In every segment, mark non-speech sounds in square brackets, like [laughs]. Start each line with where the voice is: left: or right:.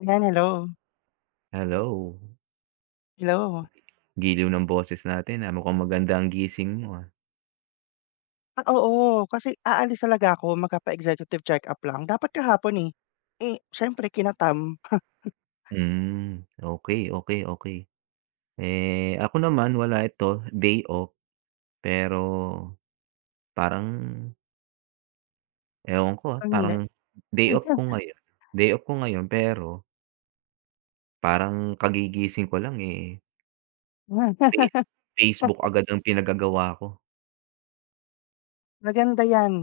left: Ayan, hello.
right: Hello,
left: Hello.
right: giliw ng boses natin, ah, mukhang maganda ang gising mo, ah.
left: Ah, oo, kasi aalis talaga ako magpapa-executive check-up lang. Dapat kahapon, eh. Eh, siyempre kinatam,
right: Hmm, okey, okey, okey. Eh, ako naman wala ito, day off, pero parang ewan ko, ah,
left: parang hindi.
right: parang day off ko ngayon day off ko ngayon pero parang kagigising ko lang, eh, face
left: [laughs]
right: Facebook agad ang pinagagawa ko.
left: Maganda 'yan,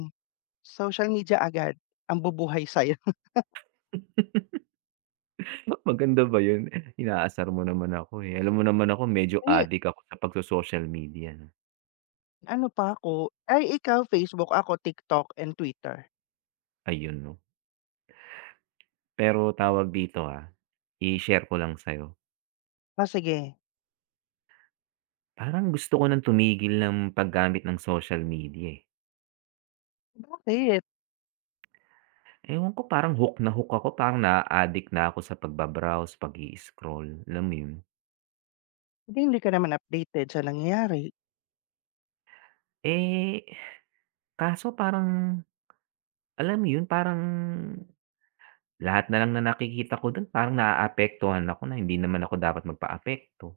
left: social media agad ang bubuhay sa'yo. [laughs]
right: [laughs] Maganda ba yun? Inaasar mo naman ako, eh, alam mo naman ako medyo
left: Eh,
right: addict ako sa pagso-social media 'no,
left: ano pa ako, ay ikaw Facebook, ako TikTok and Twitter.
right: ayun 'no. Pero tawag dito, ah, i-share ko lang sa'yo.
left: Oh, sige,
right: Parang gusto ko ng tumigil ng paggamit ng social media, eh.
left: bakit?
right: Ewan ko parang hook na hook ako, parang na addict na ako sa pagbabrowse, browse pag scroll alam mo 'yun?
left: Di hindi ka naman updated sa nangyayari.
right: Eh, kaso parang, alam mo 'yun, parang lahat na lang na nakikita ko dun parang naaapektuhan ako na hindi naman ako dapat magpaapekto.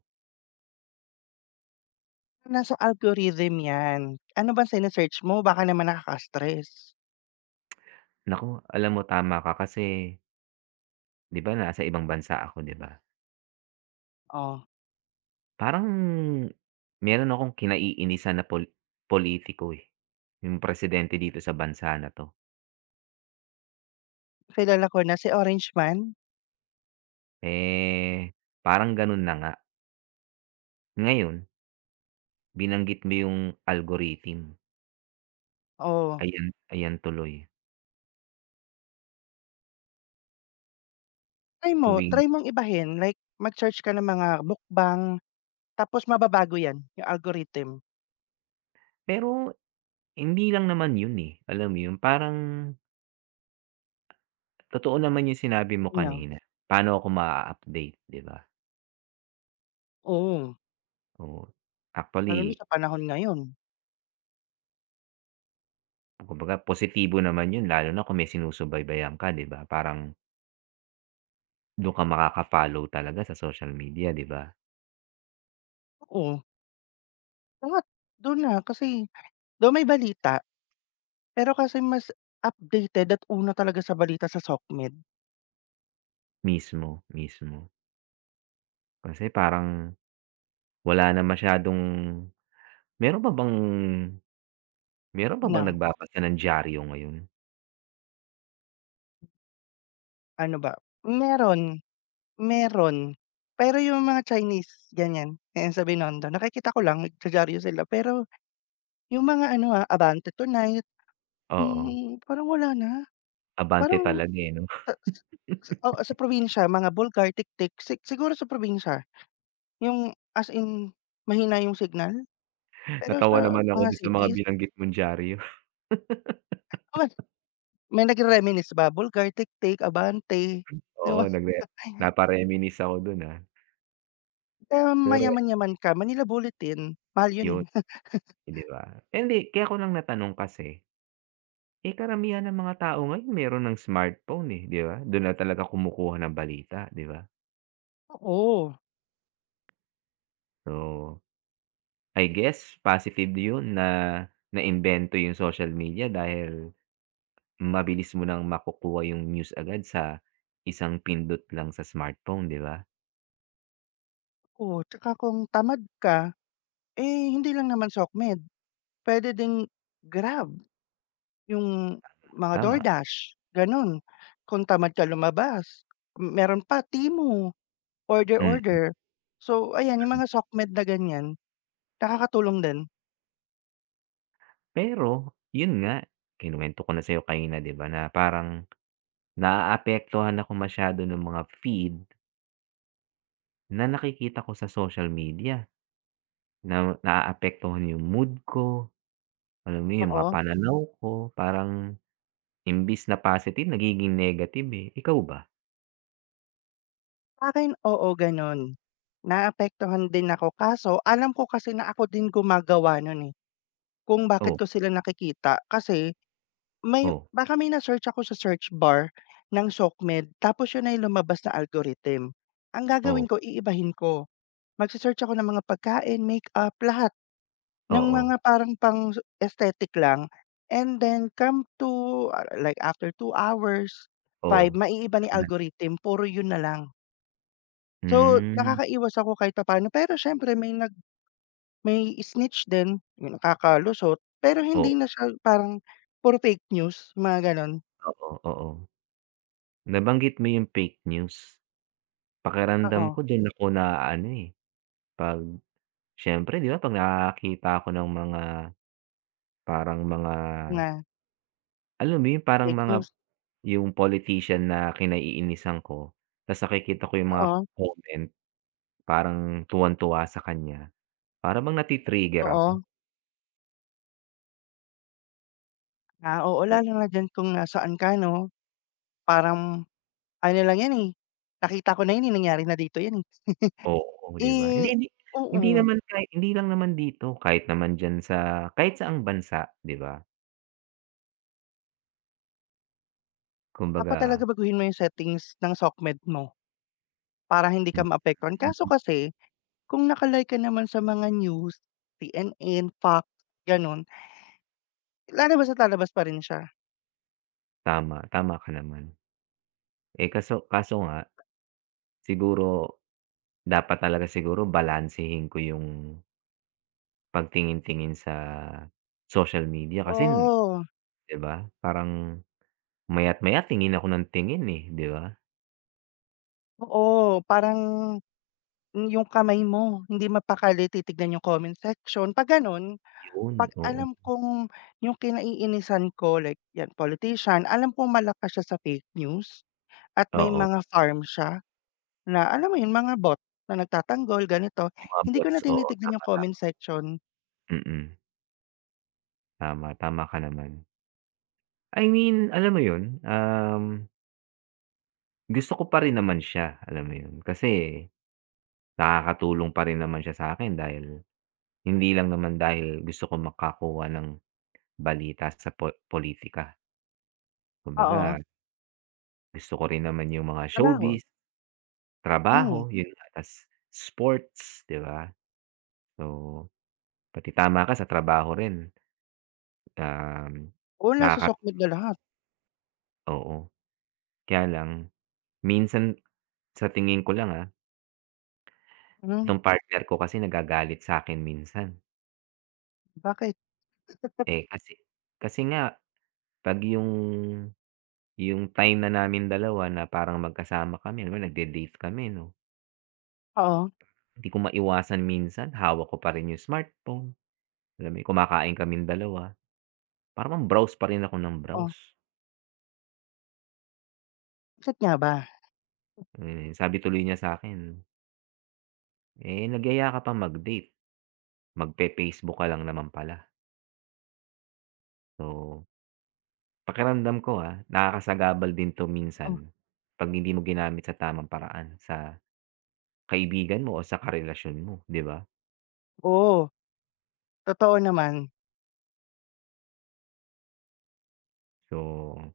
left: Nasa algorithm 'yan. Ano bang sine-search mo? Baka naman nakaka-stress.
right: Naku, alam mo tama ka kasi 'di ba nasa ibang bansa ako, 'di ba?
left: Oh,
right: Parang meron akong kinaiinisan na politiko, eh, yung presidente dito sa bansa na 'to.
left: kilala ko na si Orange Man,
right: Eh, parang gano'n na nga. Ngayon, binanggit mo yung algorithm,
left: oh.
right: ayan ayan tuloy
left: Try mo,
right: tuwing
left: try mong ibahin like mag-search ka ng mga mukbang tapos mababago 'yan, yung algorithm
right: pero hindi lang naman yun, eh, alam mo yun, parang totoo naman yung sinabi mo
left: niya.
right: kanina, paano ako ma update 'di ba?
left: Oo,
right: O
left: lalo
right: actually,
left: na sa panahon ngayon.
right: kumbaga positibo naman yun lalo na kung may sinusubaybayan ka, 'di ba? Parang dun ka makaka-follow talaga sa social media, 'di ba?
left: Oo, lahat do'n na kasi though may balita, pero kasi mas updated at una talaga sa balita sa SOCMED
right: Mismo, mismo. Kasi parang wala na masyadong meron pa bang meron pa bang
left: na
right: nagbabasa ng diyaryo ngayon?
left: ano ba, meron, meron. Pero yung mga Chinese ganyan, ayan sa Binondo nakikita ko lang nagja-dyaryo sila pero yung mga ano, ah, Abante Tonight,
right: Oo,
left: hmm, parang wala na.
right: abante
left: Parang
right: talaga, eh, 'no?
left: Sa sa sa
right: [laughs]
left: oo, sa probinsya mga Bulgar, Tiktik, siguro sa probinsya yung as in mahina yung signal, pero
right: Natawa
left: sa
right: naman ako
left: mga
right: dun sa mga
left: cities,
right: binanggit mong diyaryo. [laughs]
left: naman may nagre-reminisce ba Bulgar, Tiktik, Abante, [laughs] di
right: Oo,
left: ba?
right: napa-reminisce ako dun, ah.
left: Kaya
right: Pero
left: mayaman-yaman ka Manila Bulletin, mahal yun,
right: yun,
left: eh.
right: eh, 'di ba? Hindi, kaya ko lang natanong kasi, eh, karamihan ng mga tao ngayon meron ng smartphone, eh, 'di ba? Dun na talaga kumukuha ng balita, 'di ba?
left: Oo,
right: So I guess positive yun na naimbento yung social media dahil mabilis mo nang makukuha yung news agad sa isang pindot lang sa smartphone, 'di ba?
left: [laughs] oo, tsaka kung tamad ka, eh, hindi lang naman SOCMED, puwede ding Grab, yung mga
right: Tama,
left: DoorDash, gano'n. Kung tamad ka lumabas, meron pa Temu.
right: mm.
left: Order-order. So ayan, yung mga SOCMED na ganyan, nakakatulong din,
right: Pero yun nga, kinuwento ko na sa'yo kanina, 'di ba, na parang naaapektuhan ako masyado ng mga feed na nakikita ko sa social media na naaapektuhan yung mood ko, alam mo yun, yung mga
left: oo.
right: pananaw ko, parang imbis na positive nagiging negative, eh. Ikaw ba?
left: Sa'kin, oo, gano'n. Naapektuhan din ako kaso alam ko kasi na ako din gumagawa nun, eh, kung bakit
right: Oh,
left: ko sila nakikita kasi may
right: oh.
left: baka may na-search ako sa search bar ng SOCMED tapos yun na yung lumabas na algorithm. Ang
right: Oh,
left: gagawin ko, iibahin ko. Magse-search ako ng mga pagkain, makeup, lahat. Ng
right: oo,
left: mga parang pang aesthetic lang and then come to ah, like after two hours,
right: oo.
left: 5
right: 'Di ba
left: maiiba ni
right: naman?
left: algorithm puro yun na lang. So,
right: Hmm,
left: nakakaiwas ako kahit papaano pero siyempre may snitch din, yung nakakalusot, pero hindi
right: oo,
left: na siya parang puro fake news mga gano'n.
right: oo, oo. Nabanggit mo yung fake news. Pakiramdam
left: Oo,
right: ko din ako naaano, eh, 'pag siyempre 'di ba 'pag nakakita ako ng mga parang mga
left: na
right: alam mo yun, parang
left: fake
right: mga
left: news,
right: yung politician na kinaiinisan ko ta's nakikita ko yung mga
left: oo,
right: comment parang tuwang-tuwa sa kanya, para bang nati-trigger ako.
left: oo. Ah, oo lalo na diyan kung nasaan ka 'no, parang ano lang yan, eh, nakita ko na yun, eh, nangyari na dito yan, eh.
right: Oo, 'di ba? Hindi
left: Eh
right: hindi hindi
left: oo.
right: naman kahit hindi lang naman dito, kahit naman diyan sa kahit saang bansa, 'di ba?
left: Dapat
right: Kumbaga
left: talaga baguhin mo yung settings ng SOCMED mo, para hindi ka maapektuhan. Kaso
right: mm,
left: kasi, kung naka naman sa mga news, C N N, Fox, gano'n, lalabas at lalabas pa rin siya.
right: tama, tama ka naman. Eh, kaso kaso nga siguro dapat talaga siguro balansehin ko yung pagtingin-tingin sa social media kasi
left: Oo,
right: 'di ba, parang maya't-maya tingin ako ng tingin, eh, 'di ba?
left: oo, parang yung kamay mo hindi mapakali titignan yung comment section, 'pag gano'n.
right: Yun,
left: 'Pag
right: oo.
left: alam kong yung kinaiinisan ko like yan politician, alam kong malakas siya sa fake news at may
right: Oo,
left: mga farm siya. Na alam mo 'yun, mga bot na nagtatanggol, ganito.
right: yung mga
left: Hindi ko
right: bots,
left: na
right: oo,
left: tinitignan
right: tama,
left: yung comment
right: tama.
left: section.
right: Mm, tama, tama ka naman. I mean, alam mo yun, gusto ko pa rin naman siya, alam mo yun. Kasi nakakatulong pa rin naman siya sa akin, dahil hindi lang naman dahil gusto ko makakuha ng balita sa pulitika.
left: Oo,
right: Kumbaga gusto ko rin naman yung mga
left: trabaho,
right: showbiz,
left: hmm.
right: trabaho, yun nga, tas sports, 'di ba? So, pati tama ka sa trabaho rin, um,
left: Oo, nasa
right: nakaka
left: sokmed na lahat.
right: oo. Kaya lang minsan sa tingin ko lang, ah,
left: Hmm,
right: itong partner ko kasi nagagalit sa akin minsan.
left: bakit?
right: Eh, kasi kasi nga 'pag yung time na namin dalawa na parang magkasama kami, alam mo nagde-date kami 'no,
left: Oo,
right: hindi ko maiwasan minsan hawak ko pa rin yung smartphone, alam mo yun, kumakain kaming dalawa, parang browse pa rin ako ng
left: oo.
right: browse.
left: Check nga ba?
right: Eh, sabi tuloy niya sa'kin, "Eh, nagyaya ka pa mag-date, magfe-Facebook ka lang naman pala." So, pakiramdam ko, ah, nakakasagabal din 'to minsan
left: Oh,
right: 'pag hindi mo ginamit sa tamang paraan sa kaibigan mo o sa karelasyon mo, 'di ba?
left: oo, totoo naman.
right: So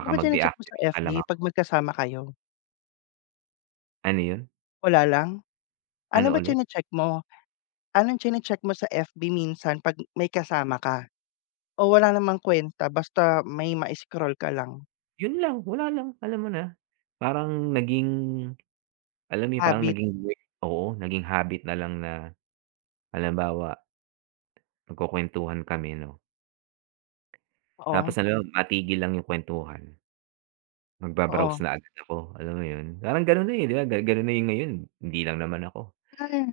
left: Ano ba chine-check mo sa
right: mag-deactivate na lang
left: FB
right: ako.
left: 'pag magkasama kayo?
right: Ano yun?
left: Wala lang? Ano
right: Ano
left: ba
right: ulit?
left: chine-check mo? Anong chine-check mo sa FB minsan 'pag may kasama ka? O wala namang kwenta basta may ma-scroll ka lang?
right: Yun lang, wala lang, alam mo na. Parang naging alam mo yun, parang
left: Habit,
right: naging way oo, naging habit na lang na halimbawa, nagkukuwentuhan kami 'no,
left: oo,
right: tapos alam mo matigil lang yung kuwentuhan, magbabrowse
left: oo.
right: na agad ako, alam mo yun? Parang gano'n na, eh, 'di ba? Gano'n na yung ngayon, hindi lang naman ako.
left: Ay.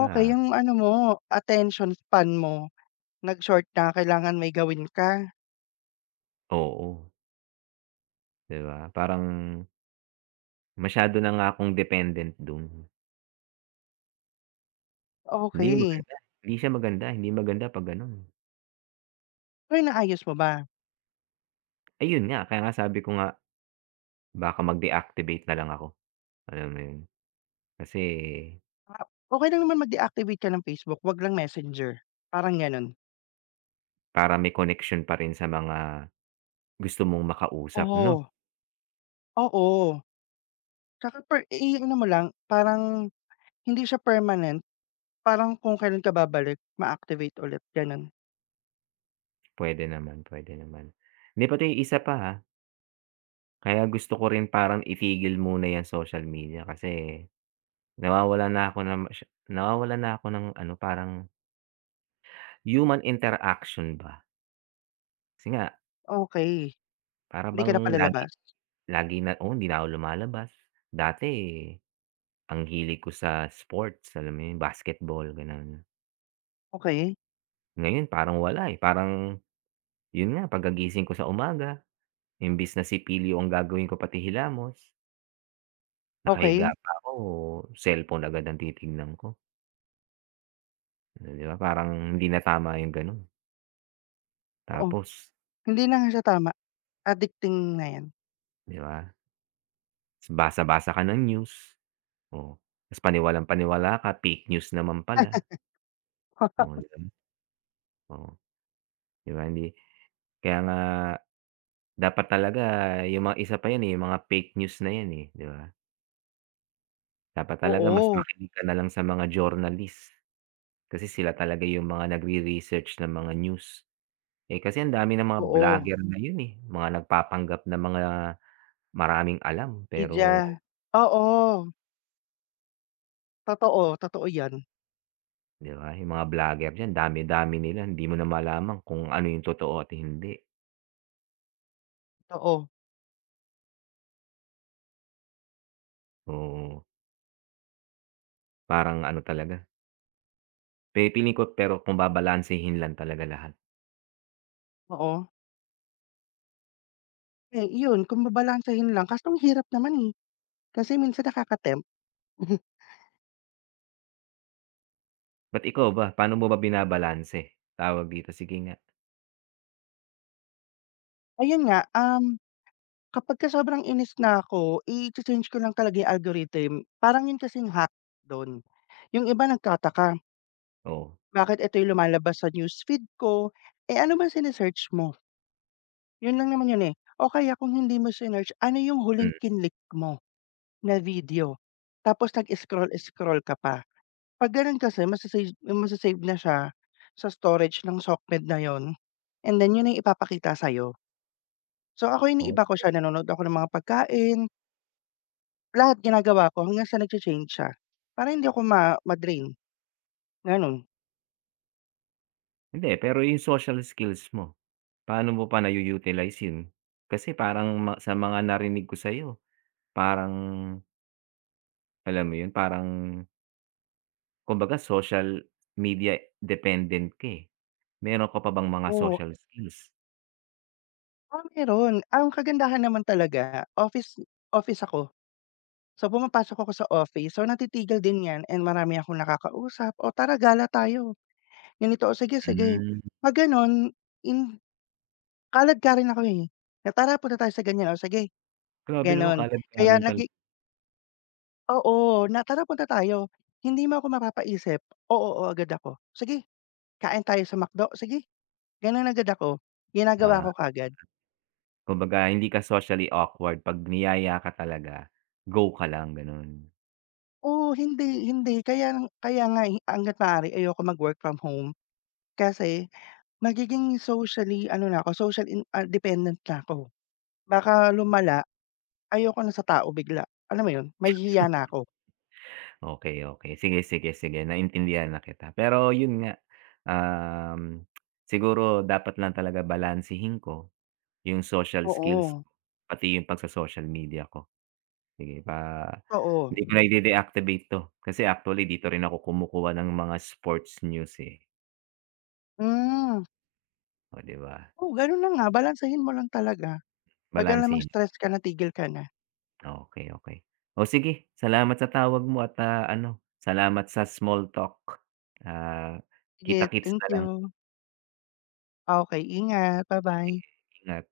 left: Okey, yung ano mo, attention span mo, nag-short na kailangan may gawin ka,
right: oo, 'di ba? Parang masyado na nga akong dependent dun. Hindi
left: okey.
right: maganda, hindi siya maganda, hindi maganda 'pag gano'n.
left: Pero naayos mo ba?
right: Ayun nga, kaya nga sabi ko nga baka mag-deactivate na lang ako, alam mo yun? Kasi
left: Ah, okey lang naman mag-deactivate ka ng Facebook, 'wag lang Messenger, parang gano'n.
right: para may connection pa rin sa mga gusto mong makausap 'no?
left: Oo, oo. Tsaka per i-ano mo lang, parang hindi siya permanent, parang kung kailan ka babalik, ma-activate ulit, gano'n.
right: Pwede naman, pwede naman. 'Di pati yung isa pa, ha, kaya gusto ko rin parang itigil muna 'yang social media kasi nawawala na ako ng nawawala na ako ng ano, parang human interaction ba. Kasi nga
left: Okey,
right: para
left: hindi ka
right: bang
left: na
right: lagi
left: palalabas?
right: lagi na oo, hindi na ako lumalabas. Dati ang hilig ko sa sports, alam mo yun, basketball, gano'n.
left: Okey,
right: Ngayon parang wala, eh, parang yun nga pagkagising ko sa umaga imbis na sipilyo ang gagawin ko pati hilamos, nakahiga
left: okey,
right: pa ako cellphone agad ang titignan ko, 'di ba parang hindi na tama yung gano'n.
left: oo.
right: Tapos
left: Hindi na nga siya tama, addicting na 'yan.
right: 'di ba basa-basa ka ng news, oh, ta's paniwalang-paniwala ka fake news naman pala, oh, 'di
left: [laughs]
right: ba? Oh 'di ba hindi kaya nga dapat talaga yung mga isa pa yun, eh, yung mga fake news na yan, eh, 'di ba? Dapat talaga mas
left: Oo,
right: makinig ka na lang sa mga journalist. Kasi sila talaga yung mga nagre-research ng mga news. Eh, kasi ang dami ng mga
left: oo.
right: vlogger mm ngayon, eh, mga nagpapanggap na mga maraming alam pero
left: Media. Oo, totoo, totoo 'yan.
right: 'di ba, yung mga vlogger diyan dami-dami nila hindi mo na malaman kung ano yung totoo at hindi.
left: Totoo,
right: Oo, parang ano talaga, pipiling ko pero kung babalansehin lang talaga lahat.
left: oo. Eh, iyon kung babalansehin lang kaso ang hirap naman, eh, kasi minsan nakaka-tempt. [laughs]
right: But ikaw ba, paano mo ba binabalanse? Tawag dito, sige nga.
left: Ayun nga, kapagka sobrang inis na ako i change ko lang talaga 'yung algorithm. Parang 'yun kasing hack do'n. 'Yung iba nagtataka,
right: Oo,
left: bakit ito 'yung lumalabas sa newsfeed ko, eh, ano ba sine mo? 'Yun lang naman 'yun, eh. O kaya kung hindi mo sinearch, ano 'yung huling
right: hmm,
left: kinlik mo na video? Tapos nag-scroll-scroll ka pa. 'Pag gano'n kasi masasave na siya sa storage ng SOCMED na 'yun and then 'yun na yung ipapakita sa'yo. So ako iniiba ko siya,
right: okey.
left: nanonood ako ng mga pagkain, lahat ginagawa ko hanggang sa nagcha-change siya, para hindi ako ma-drain, gano'n.
right: Hindi, pero yung social skills mo. Paano mo pa nayu-utilize yun? Kasi parang sa mga narinig ko sa'yo, parang alam mo yun, parang kumbaga social media dependent ka, eh. Meron ka pa bang mga
left: Oo,
right: social skills?
left: ah, meron. Ang kagandahan naman talaga office office ako. So pumapasok ako sa office, so natitigil din 'yan and marami akong nakakausap, "O tara gala tayo, ganito, o sige, sige."
right: Hmm,
left: 'Pag gano'n, hin Kalad ka rin ako, eh, na tara punta tayo sa ganyan, o sige
right: grabe naman
left: gano'n.
right: kalad ka
left: Kaya
right: rin pala.
left: nagi Oo, na tara punta tayo, hindi mo ako mapapaisip, oo, oo agad ako. Sige kain tayo sa McDo, sige gano'n agad ako, ginagawa
right: Ah,
left: ko kaagad.
right: kumbaga hindi ka socially awkward 'pag niyaya ka talaga, go ka lang gano'n.
left: Oo, hindi, hindi kaya kaya nga, eh, hangga't maaari ayoko mag-work from home kasi magiging socially ano na ako, dependent na ako. Baka lumala, ayoko na sa tao bigla, alam mo 'yun, mahihiya na ako.
right: Okey, okey. Sige, sige, sige naintindihan na kita. Pero yun nga, um, siguro dapat lang talaga balansehin ko yung social skills,
left: Oo,
right: pati yung pagso-social media ko. Sige pa
left: oo.
right: hindi ko na i-de-deactivate 'to kasi actually dito rin ako kumukuha ng mga sports news, eh.
left: Hmm.
right: Oh, 'di ba?
left: Oo, gano'n na nga, balansehin mo lang talaga. 'Pag alamang
right: Balansehin.
left: stress ka na, tigil ka na.
right: Okey, okey. Oh, sige salamat sa tawag mo at, ah, ano, salamat sa small talk. Ah,
left: Sige,
right: kita-kits
left: thank
right: na lang.
left: you. Ah, okey, ingat. Ba-bye.
right: Ingat.